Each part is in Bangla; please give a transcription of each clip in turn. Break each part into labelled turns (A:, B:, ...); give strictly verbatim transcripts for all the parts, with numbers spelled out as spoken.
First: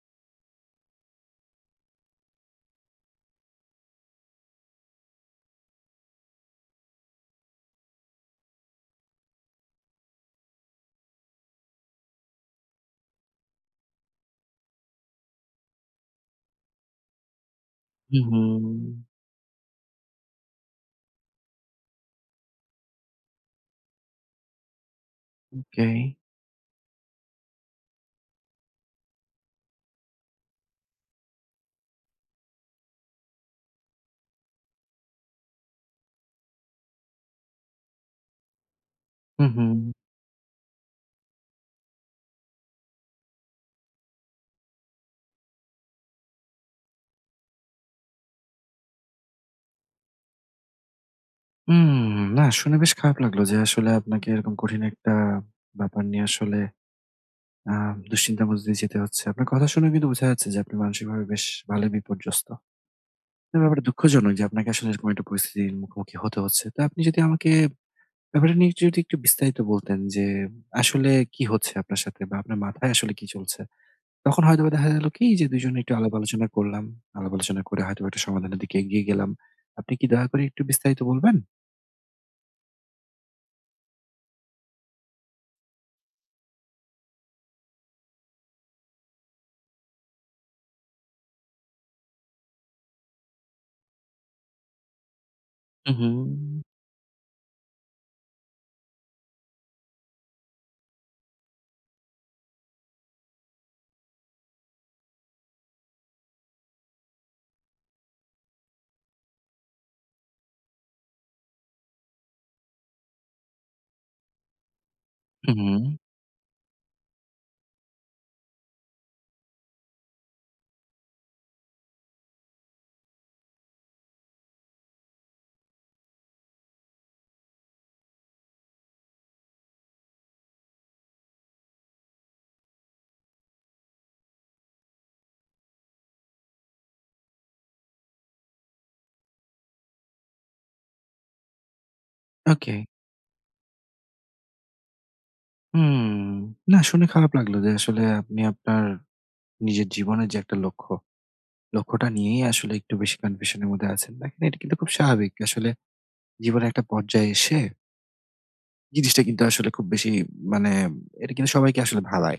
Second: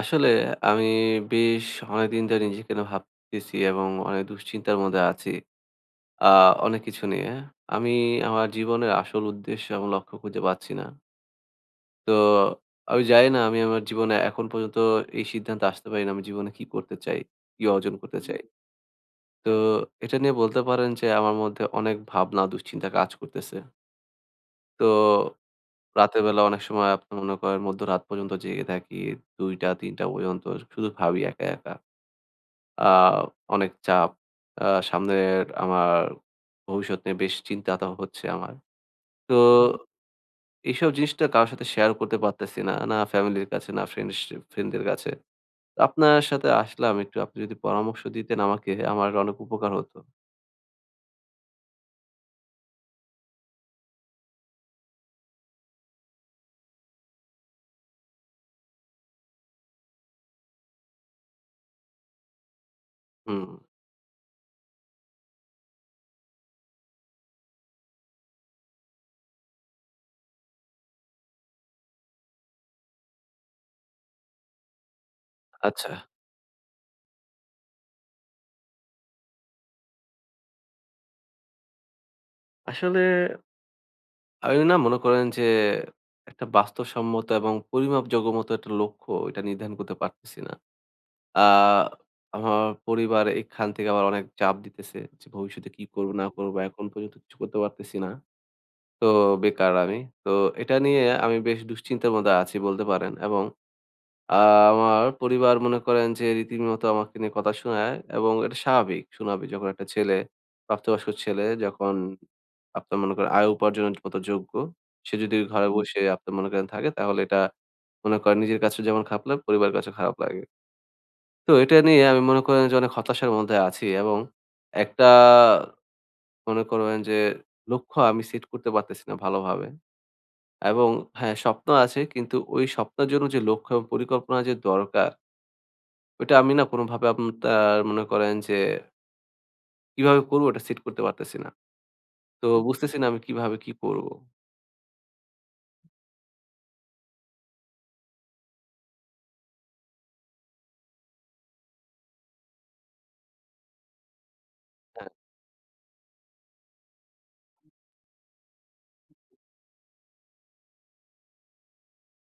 A: আসলে আমি বেশ অনেকদিন ধরে নিজেকে না ভাবতেছি এবং অনেক দুশ্চিন্তার মধ্যে আছি। আ অনেক কিছু নিয়ে। আমি আমার জীবনের আসল উদ্দেশ্য এবং লক্ষ্য খুঁজে পাচ্ছি না। তো আমি জানি না আমি আমার জীবনে এখন পর্যন্ত এই সিদ্ধান্তে আসতে পারি না আমি জীবনে কি করতে চাই, কি অর্জন করতে চাই।
B: হুম,
A: তো এটা নিয়ে বলতে পারেন যে আমার মধ্যে অনেক ভাবনা, দুশ্চিন্তা কাজ করতেছে। তো
B: ওকে।
A: রাতের বেলা অনেক সময় আপনি মনে করেন মধ্যরাত পর্যন্ত জেগে থাকি। দুইটা তিনটা পর্যন্ত শুধু ভাবি একা, একা। আ অনেক চাপ। আ সামনের আমার ভবিষ্যৎ নিয়ে বেশ চিন্তা-তা হচ্ছে আমার। তো
B: হুম, হুম।
A: হুম। এইসব জিনিসটা কারো সাথে শেয়ার করতে পারতেছি না। না ফ্যামিলির কাছে, না ফ্রেন্ডস ফ্রেন্ডদের কাছে। তো আপনার সাথে আসলাম একটু। আপনি যদি পরামর্শ দিতেন আমাকে, আমার অনেক উপকার হতো।
B: হুম, না শুনে বেশ খারাপ লাগলো যে আসলে আপনাকে এরকম কঠিন একটা ব্যাপার নিয়ে আসলে আ দুশ্চিন্তার মধ্যে দিয়ে যেতে হচ্ছে। আপনার কথা শুনে কিন্তু বোঝা যাচ্ছে যে আপনি মানসিকভাবে বেশ ভালোই বিপর্যস্ত।
A: হুম।
B: তো ব্যাপারটা দুঃখজনক যে আপনাকে আসলে এরকম একটা পরিস্থিতির মুখোমুখি হতে হচ্ছে। তো আপনি যদি আমাকে ব্যাপারটা নিয়ে যদি একটু বিস্তারিত বলতেন যে আসলে কি হচ্ছে আপনার সাথে বা আপনার মাথায় আসলে কি চলছে? তখন হয়তোবা দেখা গেল কি যে দুই জন
A: আচ্ছা।
B: একটু আলাপ আলোচনা করলাম। আলাপ আলোচনা করে হয়তোবা একটা সমাধানের দিকে এগিয়ে গেলাম। আপনি কি দয়া করে একটু বিস্তারিত বলবেন?
A: আসলে আমি না মনে করেন যে একটা বাস্তবসম্মত এবং পরিমাপযোগ্য মতো একটা লক্ষ্য এটা নির্ধারণ করতে পারতেছি না। আ আমার পরিবার এখান থেকে আবার অনেক চাপ দিতেছে যে, ভবিষ্যতে কি
B: হু, হু,
A: করবো না করবো? এখন পর্যন্ত কিছু করতে পারতেছি না। তো বেকার আমি। তো এটা নিয়ে আমি বেশ দুশ্চিন্তার মধ্যে আছি বলতে পারেন এবং আ আমার পরিবার মনে করেন যে রীতিমতো আমাকে নিয়ে কথা শোনায় এবং এটা স্বাভাবিক শোনাবে। যখন একটা ছেলে প্রাপ্তবয়স্ক ছেলে যখন আপনার মনে করেন আয় উপার্জনের মতো যোগ্য, সে যদি
B: হু,
A: ঘরে
B: হু।
A: বসে আপনার মনে করেন থাকে তাহলে এটা মনে করেন নিজের কাছেও যেমন খারাপ লাগে, পরিবারের কাছেও খারাপ লাগে। তো এটা নিয়ে আমি মনে করেন যে অনেক হতাশার মধ্যে আছি এবং একটা মনে করবেন যে লক্ষ্য আমি সেট করতে পারতেছি না ভালোভাবে। এবং হ্যাঁ, স্বপ্ন আছে কিন্তু ওই স্বপ্নের জন্য যে লক্ষ্য এবং পরিকল্পনা যে দরকার, ওইটা আমি না কোনোভাবে আপনার মনে করেন যে কিভাবে করবো ওটা সেট করতে পারতেছি না। তো বুঝতে
B: ওকে।
A: বুঝতেছি না আমি কিভাবে কি করব?
B: হুম। না শুনে খারাপ লাগলো যে আসলে আপনি আপনার নিজের জীবনের যে একটা লক্ষ্য, লক্ষ্যটা নিয়েই আসলে একটু বেশি কনফিউশন এর মধ্যে আছেন। দেখেন এটা কিন্তু খুব
A: হ্যাঁ,
B: স্বাভাবিক। আসলে জীবনের একটা পর্যায়ে এসে জিনিসটা কিন্তু আসলে খুব বেশি মানে এটা কিন্তু সবাইকে আসলে ভাবায়।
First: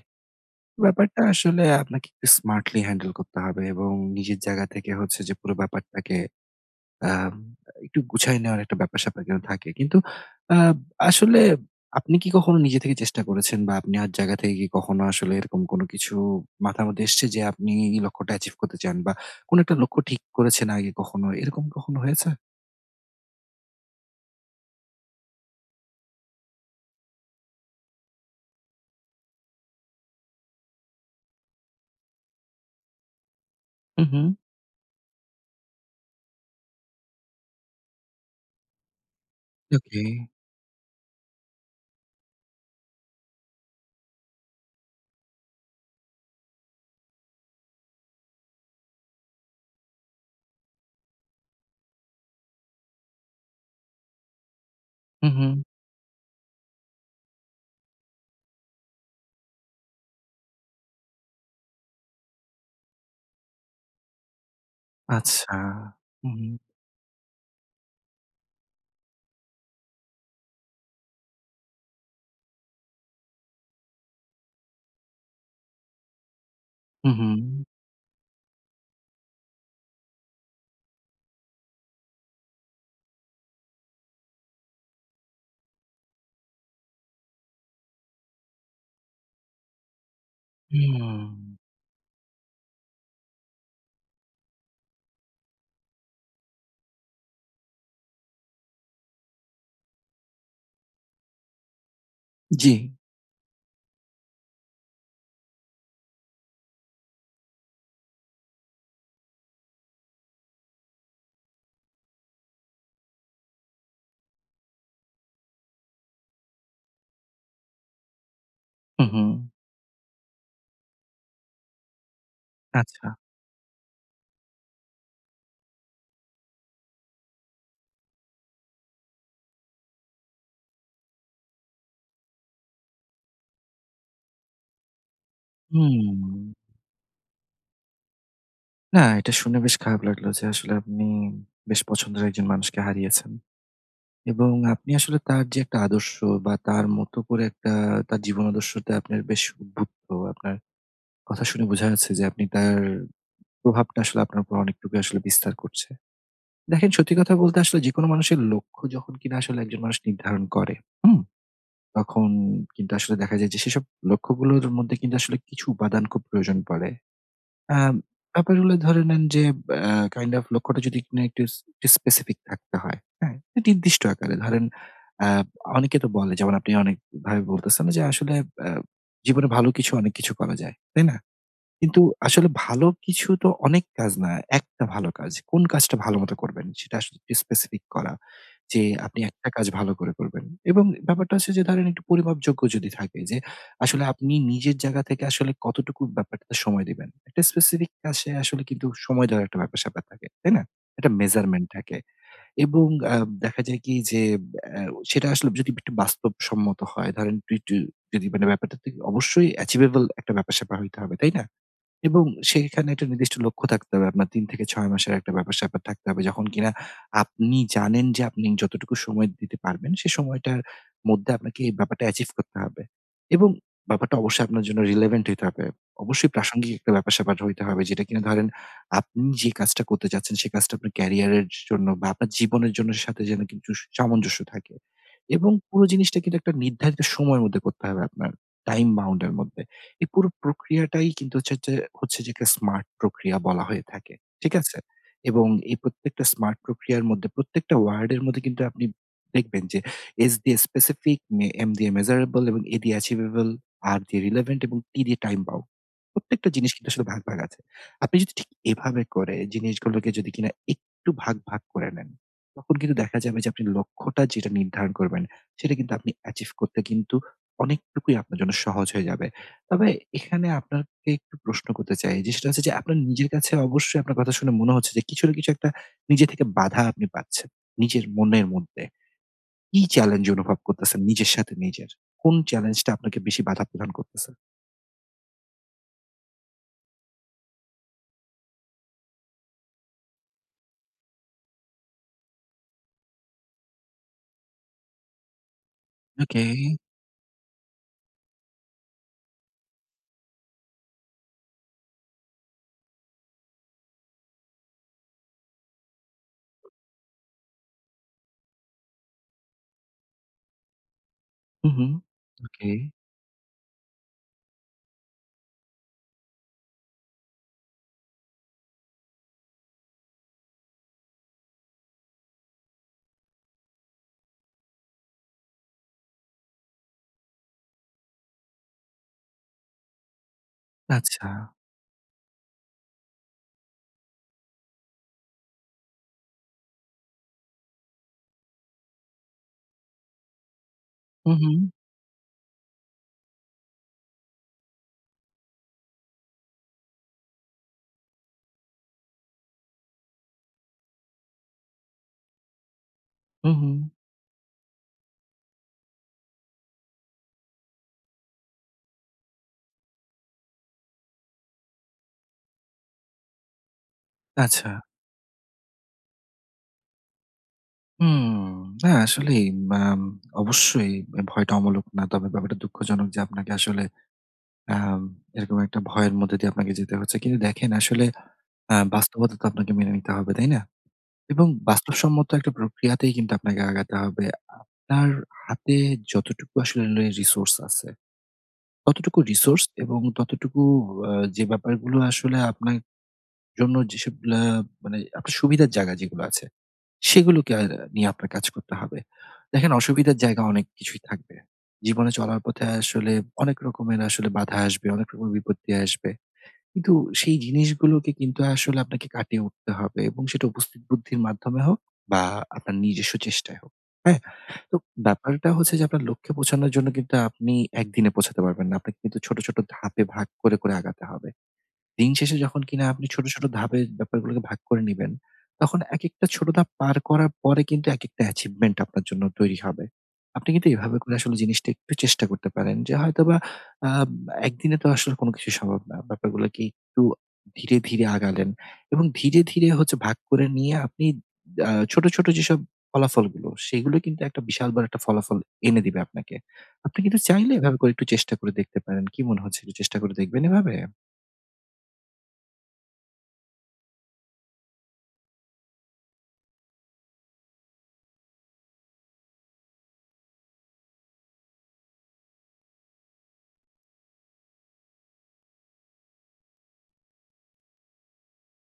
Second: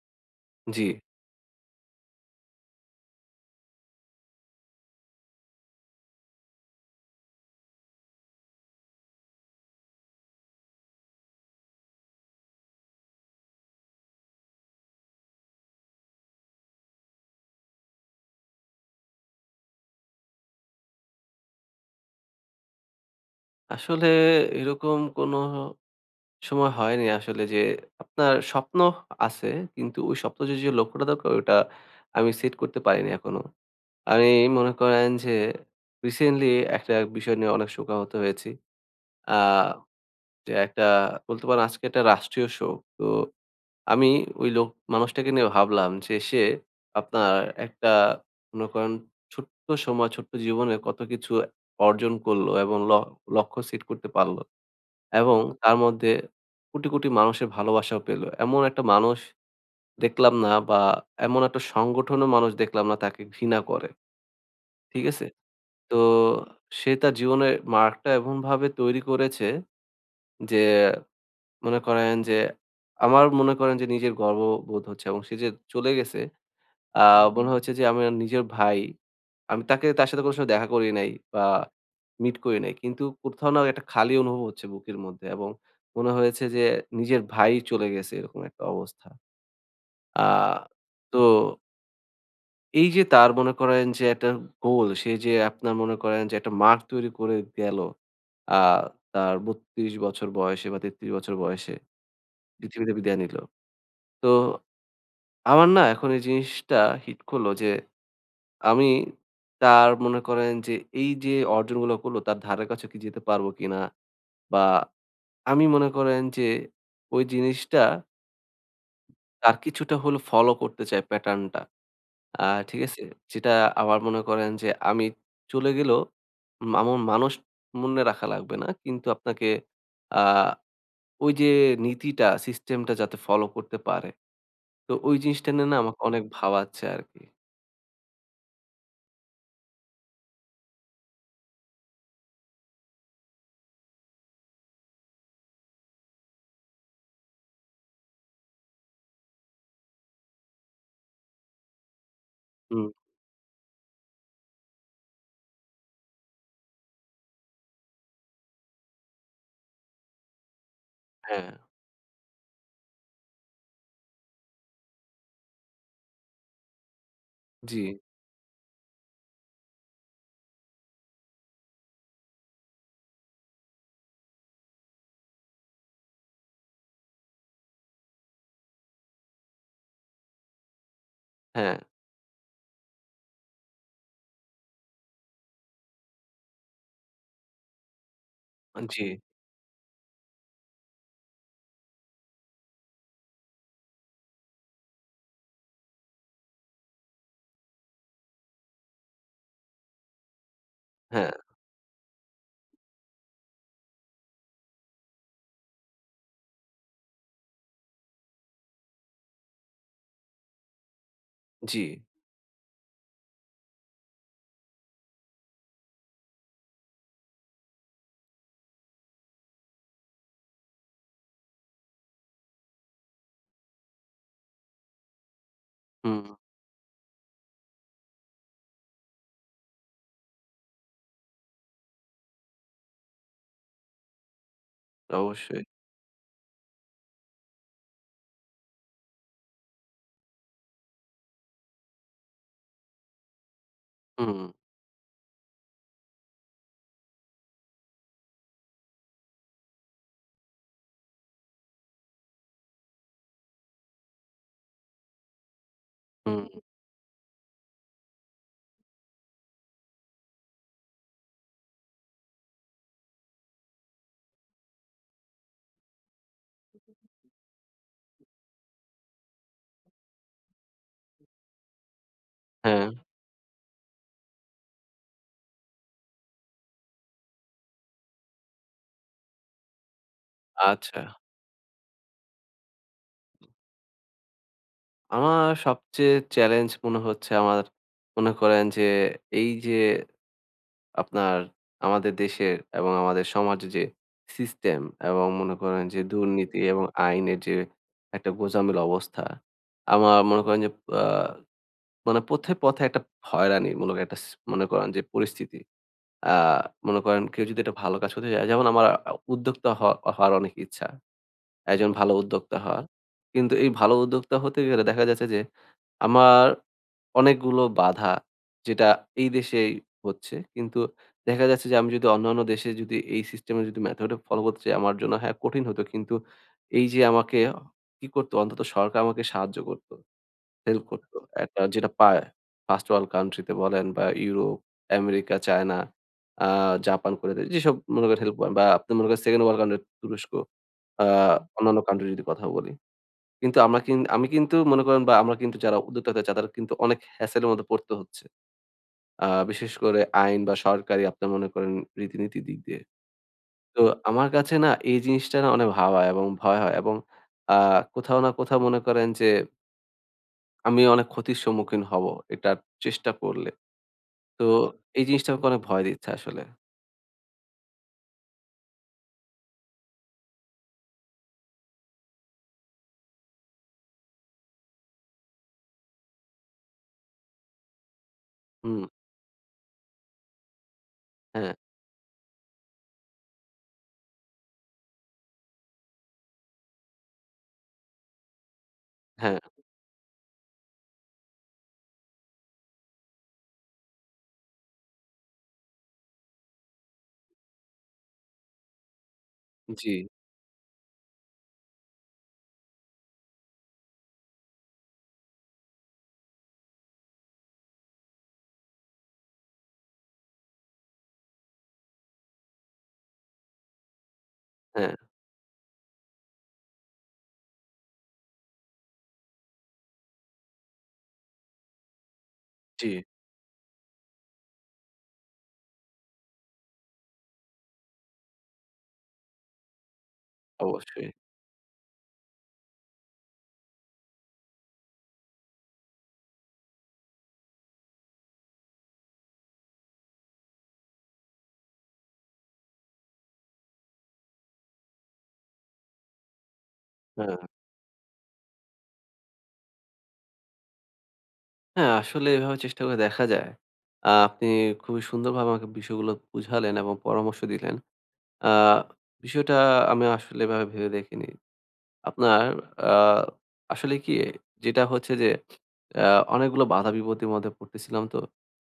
A: জি।
B: ব্যাপারটা আসলে আপনাকে একটু স্মার্টলি হ্যান্ডেল করতে হবে এবং নিজের জায়গা থেকে হচ্ছে যে পুরো ব্যাপারটাকে আম একটু গুছায় নেওয়ার একটা ব্যাপার-স্যাপার কিন্তু থাকে। কিন্তু আ আসলে আপনি কি কখনো নিজে থেকে চেষ্টা করেছেন বা আপনার জায়গা থেকে কি কখনো আসলে এরকম কোনো কিছু মাথার মধ্যে এসছে যে আপনি এই লক্ষ্যটা অ্যাচিভ করতে চান বা কোনো একটা লক্ষ্য ঠিক করেছেন আগে কখনো, এরকম কখনো হয়েছে?
A: আসলে এরকম কোনো সময় হয়নি আসলে যে আপনার স্বপ্ন আছে কিন্তু ওই স্বপ্ন যে, যে লক্ষ্যটা দরকার ওটা আমি সেট করতে পারিনি এখনো।
B: হু, হু।
A: আমি মনে করেন যে রিসেন্টলি একটা বিষয় নিয়ে অনেক শোকাহত হয়েছি। আ
B: ওকে।
A: যে একটা বলতে পারেন আজকে একটা রাষ্ট্রীয় শোক। তো আমি ওই লোক মানুষটাকে নিয়ে ভাবলাম যে সে আপনার একটা মনে করেন ছোট্ট সময়, ছোট্ট জীবনে কত কিছু অর্জন করলো এবং ল লক্ষ্য সেট করতে পারল।
B: হু,
A: এবং
B: হু।
A: তার মধ্যে কোটি, কোটি মানুষের ভালোবাসাও পেল। এমন একটা মানুষ দেখলাম না বা এমন একটা সংগঠনও মানুষ দেখলাম না তাকে ঘৃণা করে। ঠিক আছে?
B: আচ্ছা।
A: তো
B: হু, হু।
A: সে তার জীবনের মার্গটা এমনভাবে তৈরি করেছে যে মনে করেন যে আমার মনে করেন যে নিজের গর্ববোধ হচ্ছে এবং সে যে চলে গেছে আ
B: হু, হু।
A: মনে হচ্ছে যে আমার নিজের ভাই। আমি তাকে তার সাথে কোনো সময় দেখা করি নাই বা মিট করি নাই। কিন্তু কোথাও না একটা খালি অনুভব হচ্ছে বুকের মধ্যে এবং মনে হয়েছে যে নিজের ভাই চলে গেছে এরকম একটা অবস্থা। আ তো
B: হুম।
A: এই যে তার মনে করেন যে একটা গোল, সে যে আপনার মনে করেন যে একটা মার্গ তৈরি করে গেল। আ তার বত্রিশ বছর বয়সে বা তেত্রিশ বছর বয়সে
B: জি।
A: পৃথিবীতে বিদায় নিল। তো আমার না এখন এই জিনিসটা হিট করলো যে আমি তার মনে করেন যে এই যে অর্জনগুলো করলো তার ধারে কাছে কি যেতে পারবো কিনা? বা আমি মনে করেন যে ওই জিনিসটা
B: হু, হু।
A: তার কিছুটা হলেও ফলো করতে চাই প্যাটার্নটা। আ ঠিক আছে?
B: আচ্ছা।
A: যেটা আবার মনে করেন যে আমি চলে গেলেও মা- আমার মানুষ মনে রাখা লাগবে না। কিন্তু আপনাকে আ ওই যে নীতিটা সিস্টেমটা যাতে ফলো করতে পারে। তো ওই জিনিসটা নিয়ে না আমাকে
B: হুম।
A: অনেক ভাবাচ্ছে আরকি।
B: না, এটা শুনে বেশ খারাপ লাগলো যে আসলে আপনি বেশ পছন্দের একজন মানুষকে হারিয়েছেন। এবং আপনি আসলে তার যে একটা আদর্শ বা তার মতো করে একটা তার জীবন আদর্শতে আপনার বেশ উদ্বুদ্ধ। আপনার কথা শুনে বোঝা যাচ্ছে যে আপনি তার
A: হুম,
B: প্রভাবটা আসলে আপনার উপর অনেকটুকু আসলে বিস্তার করছে। দেখেন সত্যি কথা বলতে আসলে যেকোনো মানুষের লক্ষ্য যখন কিনা আসলে একজন মানুষ নির্ধারণ করে, হুম?
A: হ্যাঁ,
B: তখন কিন্তু আসলে দেখা যায় যে সেসব লক্ষ্যগুলোর মধ্যে কিন্তু আসলে কিছু উপাদান খুব প্রয়োজন পড়ে। আ
A: জি,
B: ব্যাপার হলো ধরে নেন যে আ কাইন্ড অফ লক্ষ্যটা যদি কিনা একটু স একটু স্পেসিফিক থাকতে হয়, হ্যাঁ? একটু নির্দিষ্ট আকারে ধরেন আ অনেকে তো বলে যেমন আপনি অনেকভাবে বলতেছেন যে আসলে আ জীবনে ভালো কিছু অনেক কিছু করা যায়। তাই না?
A: হ্যাঁ,
B: কিন্তু আসলে ভালো কিছু তো অনেক কাজ না। একটা ভালো কাজ। কোন কাজটা ভালোমতো করবেন সেটা আসলে একটু স্পেসিফিক করা। যে
A: জি,
B: আপনি একটা কাজ ভালো করে করবেন। এবং ব্যাপারটা হচ্ছে যে ধরেন একটু পরিমাপযোগ্য যদি থাকে যে আসলে আপনি নিজের জায়গা থেকে আসলে কতটুকু ব্যাপারটাতে সময় দিবেন। একটা স্পেসিফিক কাজে আসলে কিন্তু সময় দেওয়ার একটা ব্যাপার-স্যাপার থাকে। তাই না? একটা
A: হ্যাঁ।
B: মেজারমেন্ট থাকে। এবং আ দেখা যায় কি যে আ সেটা আসলে যদি একটু বাস্তবসম্মত হয় ধরেন একটু, একটু যদি মানে ব্যাপারটা থেকে অবশ্যই অ্যাচিভেবল একটা ব্যাপার-স্যাপার হইতে হবে। তাই না?
A: জি,
B: এবং সেখানে একটা নির্দিষ্ট লক্ষ্য থাকতে হবে। আপনার তিন থেকে ছয় মাসের একটা ব্যাপার-স্যাপার থাকতে হবে। যখন কিনা আপনি জানেন যে আপনি যতটুকু সময় দিতে পারবেন, সে সময়টার মধ্যে আপনাকে এই ব্যাপারটা অ্যাচিভ করতে হবে। এবং ব্যাপারটা অবশ্যই আপনার জন্য রিলেভেন্ট হইতে হবে।
A: হুম,
B: অবশ্যই প্রাসঙ্গিক একটা ব্যাপার-স্যাপার হইতে হবে। যেটা কিনা ধরেন আপনি যে কাজটা করতে চাচ্ছেন, সে কাজটা আপনার ক্যারিয়ারের জন্য বা আপনার জীবনের জন্য সাথে যেন কিছু সামঞ্জস্য থাকে। এবং
A: অবশ্যই।
B: পুরো জিনিসটা কিন্তু একটা নির্ধারিত সময়ের মধ্যে করতে হবে আপনার, টাইম বাউন্ড এর মধ্যে। এই পুরো প্রক্রিয়াটাই কিন্তু হচ্ছে যে হচ্ছে যে একটা স্মার্ট প্রক্রিয়া বলা হয়ে থাকে।
A: হুম,
B: ঠিক আছে? এবং এই প্রত্যেকটা স্মার্ট প্রক্রিয়ার মধ্যে প্রত্যেকটা ওয়ার্ড এর মধ্যে কিন্তু আপনি দেখবেন যে S দিয়ে specific, মে M দিয়ে measurable এবং A দিয়ে achievable, R দিয়ে relevant এবং T দিয়ে time bound.
A: হুম,
B: প্রত্যেকটা জিনিস কিন্তু আসলে ভাগ, ভাগ আছে। আপনি যদি ঠিক এভাবে করে জিনিসগুলোকে যদি কিনা একটু ভাগ, ভাগ করে নেন, তখন কিন্তু দেখা যাবে যে আপনি লক্ষ্যটা যেটা নির্ধারণ করবেন, সেটা কিন্তু আপনি achieve করতে কিন্তু অনেকটুকুই আপনার জন্য সহজ হয়ে যাবে। তবে এখানে আপনাকে একটু প্রশ্ন করতে চাই যে সেটা হচ্ছে যে
A: হ্যাঁ।
B: আপনার নিজের কাছে অবশ্যই আপনার কথা শুনে মনে হচ্ছে যে কিছু না কিছু একটা নিজে থেকে বাধা আপনি পাচ্ছেন। নিজের মনের মধ্যে কি চ্যালেঞ্জ অনুভব করতেছেন
A: আচ্ছা।
B: নিজের সাথে নিজের? কোন চ্যালেঞ্জটা আপনাকে বেশি বাধা প্রদান করতেছে?
A: আমার সবচেয়ে চ্যালেঞ্জ মনে হচ্ছে আমার মনে করেন যে এই যে আপনার আমাদের দেশের এবং আমাদের সমাজের যে সিস্টেম এবং মনে করেন যে
B: ওকে।
A: দুর্নীতি এবং আইনের যে একটা গোঁজামিল অবস্থা। আমার মনে করেন যে আ মানে পথে, পথে একটা হয়রানিমূলক একটা স মনে করেন যে পরিস্থিতি। আ মনে করেন কেউ যদি একটা ভালো কাজ করতে চায় যেমন আমার আ উদ্যোক্তা হ হওয়ার অনেক ইচ্ছা।
B: হু, হু।
A: একজন ভালো উদ্যোক্তা
B: ওকে।
A: হওয়ার। কিন্তু এই ভালো উদ্যোক্তা হতে গেলে দেখা যাচ্ছে যে আমার অনেকগুলো বাধা যেটা এই দেশেই হচ্ছে। কিন্তু দেখা যাচ্ছে যে আমি যদি অন্যান্য দেশে যদি এই সিস্টেমে যদি মেথড ফলো করতে চাই আমার জন্য হ্যাঁ, কঠিন হতো। কিন্তু এই যে আমাকে কি করতো অন্তত সরকার আমাকে সাহায্য করত, হেল্প করত।
B: আচ্ছা।
A: একটা যেটা পায় ফার্স্ট ওয়ার্ল্ড কান্ট্রি তে বলেন বা ইউরোপ, আমেরিকা, চায়না, আ জাপান করে দেয় যেসব মনে করেন হেল্প বা আপনি মনে করেন সেকেন্ড ওয়ার্ল্ড কান্ট্রি তুরস্ক। আ
B: হু, হু।
A: অন্যান্য কান্ট্রি যদি কথা বলি। কিন্তু আমরা কিন আমি কিন্তু মনে করেন বা আমরা কিন্তু যারা উদ্যোক্তা হতে চাই তাদের কিন্তু অনেক হ্যাসেল এর মধ্যে পড়তে হচ্ছে। আ বিশেষ করে আইন বা সরকারি আপনার মনে করেন রীতিনীতির দিক দিয়ে।
B: হু, হু।
A: তো আমার কাছে না এই জিনিসটা না অনেক ভাবায় এবং ভয় হয় এবং আ কোথাও না কোথাও মনে করেন যে আমি অনেক ক্ষতির সম্মুখীন হব এটা চেষ্টা করলে। তো
B: আচ্ছা।
A: এই জিনিসটা আমাকে অনেক ভয় দিচ্ছে আসলে।
B: হুম। না আসলেই আম অবশ্যই ভয়টা অমূলক না। তবে ব্যাপারটা দুঃখজনক যে আপনাকে আসলে আম এরকম একটা ভয়ের মধ্যে দিয়ে আপনাকে যেতে হচ্ছে। কিন্তু দেখেন আসলে আ
A: হুম,
B: বাস্তবতা তো আপনাকে মেনে নিতে হবে, তাই না? এবং
A: হ্যাঁ,
B: বাস্তবসম্মত একটা প্রক্রিয়াতেই কিন্তু আপনাকে আগাতে হবে। আপনার হাতে যতটুকু আসলে রিসোর্স আছে, ততটুকু
A: হ্যাঁ,
B: রিসোর্স এবং ততটুকু আ যে ব্যাপারগুলো আসলে আপনার জন্য যেসব আ মানে আপনার সুবিধার জায়গা যেগুলো আছে, সেগুলোকে আ নিয়ে আপনার কাজ করতে হবে। দেখেন
A: জি,
B: অসুবিধার জায়গা অনেক কিছুই থাকবে। জীবনে চলার পথে আসলে অনেক রকমের আসলে বাধা আসবে, অনেক রকমের বিপত্তি আসবে। কিন্তু সেই জিনিসগুলোকে কিন্তু আসলে আপনাকে কাটিয়ে উঠতে হবে এবং সেটা উপস্থিত বুদ্ধির মাধ্যমে হোক বা আপনার নিজস্ব চেষ্টায় হোক। হ্যাঁ? তো
A: হ্যাঁ,
B: ব্যাপারটা হচ্ছে যে আপনার লক্ষ্যে পৌঁছানোর জন্য কিন্তু আপনি একদিনে পৌঁছাতে পারবেন না। আপনাকে কিন্তু ছোট, ছোট ধাপে ভাগ করে, করে আগাতে হবে। দিন শেষে যখন কিনা
A: জি,
B: আপনি ছোট, ছোট ধাপে ব্যাপারগুলোকে ভাগ করে নিবেন, তখন একেকটা ছোট ধাপ পার করার পরে কিন্তু একেকটা অ্যাচিভমেন্ট আপনার জন্য তৈরি হবে। আপনি কিন্তু এভাবে
A: অবশ্যই।
B: করে আসলে জিনিসটা একটু চেষ্টা করতে পারেন যে হয়তোবা আ একদিনে তো আসলে কোনো কিছু সম্ভব না। ব্যাপারগুলোকে একটু ধীরে, ধীরে আগালেন এবং ধীরে, ধীরে হচ্ছে ভাগ করে নিয়ে আপনি আ ছোট, ছোট যেসব ফলাফলগুলো সেগুলো কিন্তু একটা বিশাল বড় একটা ফলাফল এনে দিবে আপনাকে। আপনি কিন্তু
A: হ্যাঁ।
B: চাইলে এভাবে করে একটু চেষ্টা করে দেখতে পারেন। কি মনে হচ্ছে একটু চেষ্টা করে দেখবেন এভাবে?
A: হ্যাঁ, আসলে এভাবে চেষ্টা করে দেখা যায়। আ আপনি খুবই সুন্দরভাবে আমাকে বিষয়গুলো বুঝালেন এবং পরামর্শ দিলেন। আ বিষয়টা আমি আসলে এভাবে ভেবে দেখিনি। আপনার আ আসলে কি যেটা হচ্ছে যে আ অনেকগুলো বাধা বিপত্তির মধ্যে পড়তেছিলাম তো।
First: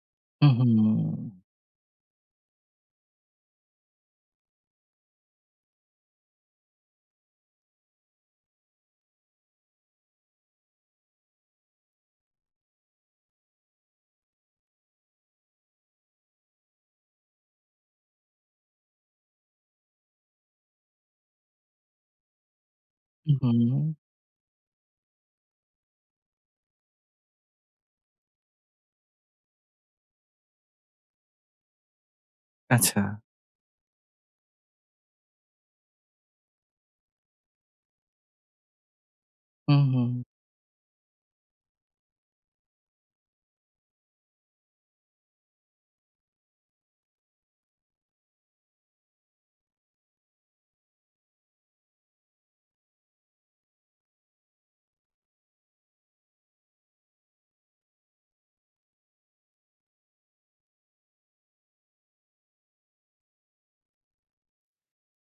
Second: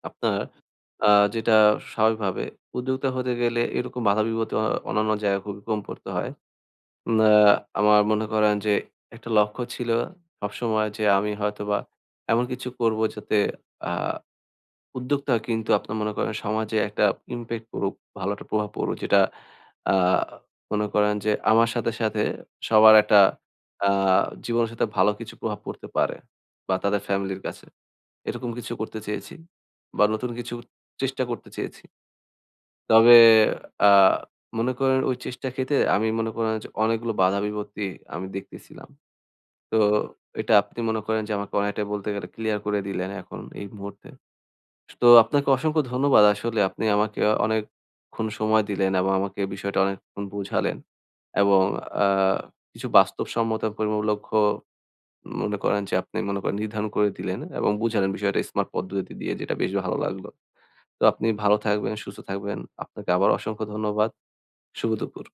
A: আপনার আ
B: উহুম,
A: যেটা স্বাভাবিকভাবে উদ্যোক্তা হতে গেলে এরকম বাধা বিপত্তি অ অন্যান্য জায়গায় খুবই কম পড়তে হয়। উম আ আমার মনে করেন যে একটা লক্ষ্য ছিল সবসময় যে আমি হয়তোবা এমন কিছু করব যাতে আ উদ্যোক্তা কিন্তু আপনার মনে করেন সমাজে একটা ইমপ্যাক্ট পড়ুক, ভালো একটা প্রভাব পড়ুক। যেটা আ মনে করেন যে আমার সাথে, সাথে সবার একটা
B: উহুম,
A: আ জীবনের সাথে ভালো কিছু প্রভাব পড়তে পারে বা তাদের ফ্যামিলির কাছে। এরকম কিছু করতে চেয়েছি বা নতুন কিছু চেষ্টা করতে চেয়েছি।
B: আচ্ছা।
A: তবে আ মনে করেন ওই চেষ্টা ক্ষেতে আমি মনে করেন যে অনেকগুলো বাধা বিপত্তি আমি দেখতেছিলাম। তো
B: হুম, হুম।
A: এটা আপনি মনে করেন যে আমাকে অনেকটাই বলতে গেলে ক্লিয়ার করে দিলেন এখন এই মুহূর্তে। তো আপনাকে অসংখ্য ধন্যবাদ। আসলে আপনি আমাকে অনেকক্ষণ সময় দিলেন এবং আমাকে বিষয়টা অনেকক্ষণ বুঝালেন। এবং আ কিছু বাস্তবসম্মত পরিম লক্ষ্য মনে করেন যে আপনি মনে করেন নির্ধারণ করে দিলেন এবং বুঝালেন বিষয়টা স্মার্ট পদ্ধতি দিয়ে যেটা বেশ ভালো লাগলো। তো আপনি ভালো থাকবেন, সুস্থ থাকবেন। আপনাকে আবার অসংখ্য ধন্যবাদ। শুভ দুপুর।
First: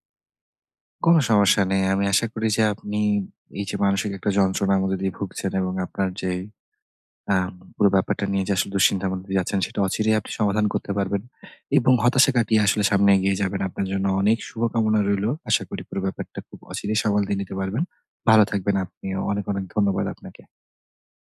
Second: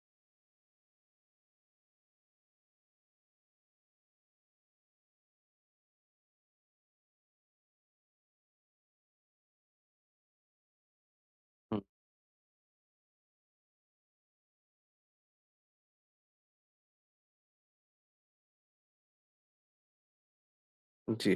B: কোনো সমস্যা নেই। আমি আশা করি যে আপনি এই যে মানসিক একটা যন্ত্রণার মধ্যে দিয়ে ভুগছেন এবং আপনার যে আম পুরো ব্যাপারটা নিয়ে যে আসলে দুশ্চিন্তার মধ্যে দিয়ে যাচ্ছেন সেটা অচিরেই আপনি সমাধান করতে পারবেন
A: হুম।
B: এবং হতাশা কাটিয়ে আসলে সামনে এগিয়ে যাবেন। আপনার জন্য অনেক শুভকামনা রইলো। আশা করি পুরো ব্যাপারটা খুব অচিরেই সামাল দিয়ে নিতে পারবেন। ভালো থাকবেন আপনিও। অনেক, অনেক ধন্যবাদ আপনাকে।
A: জি।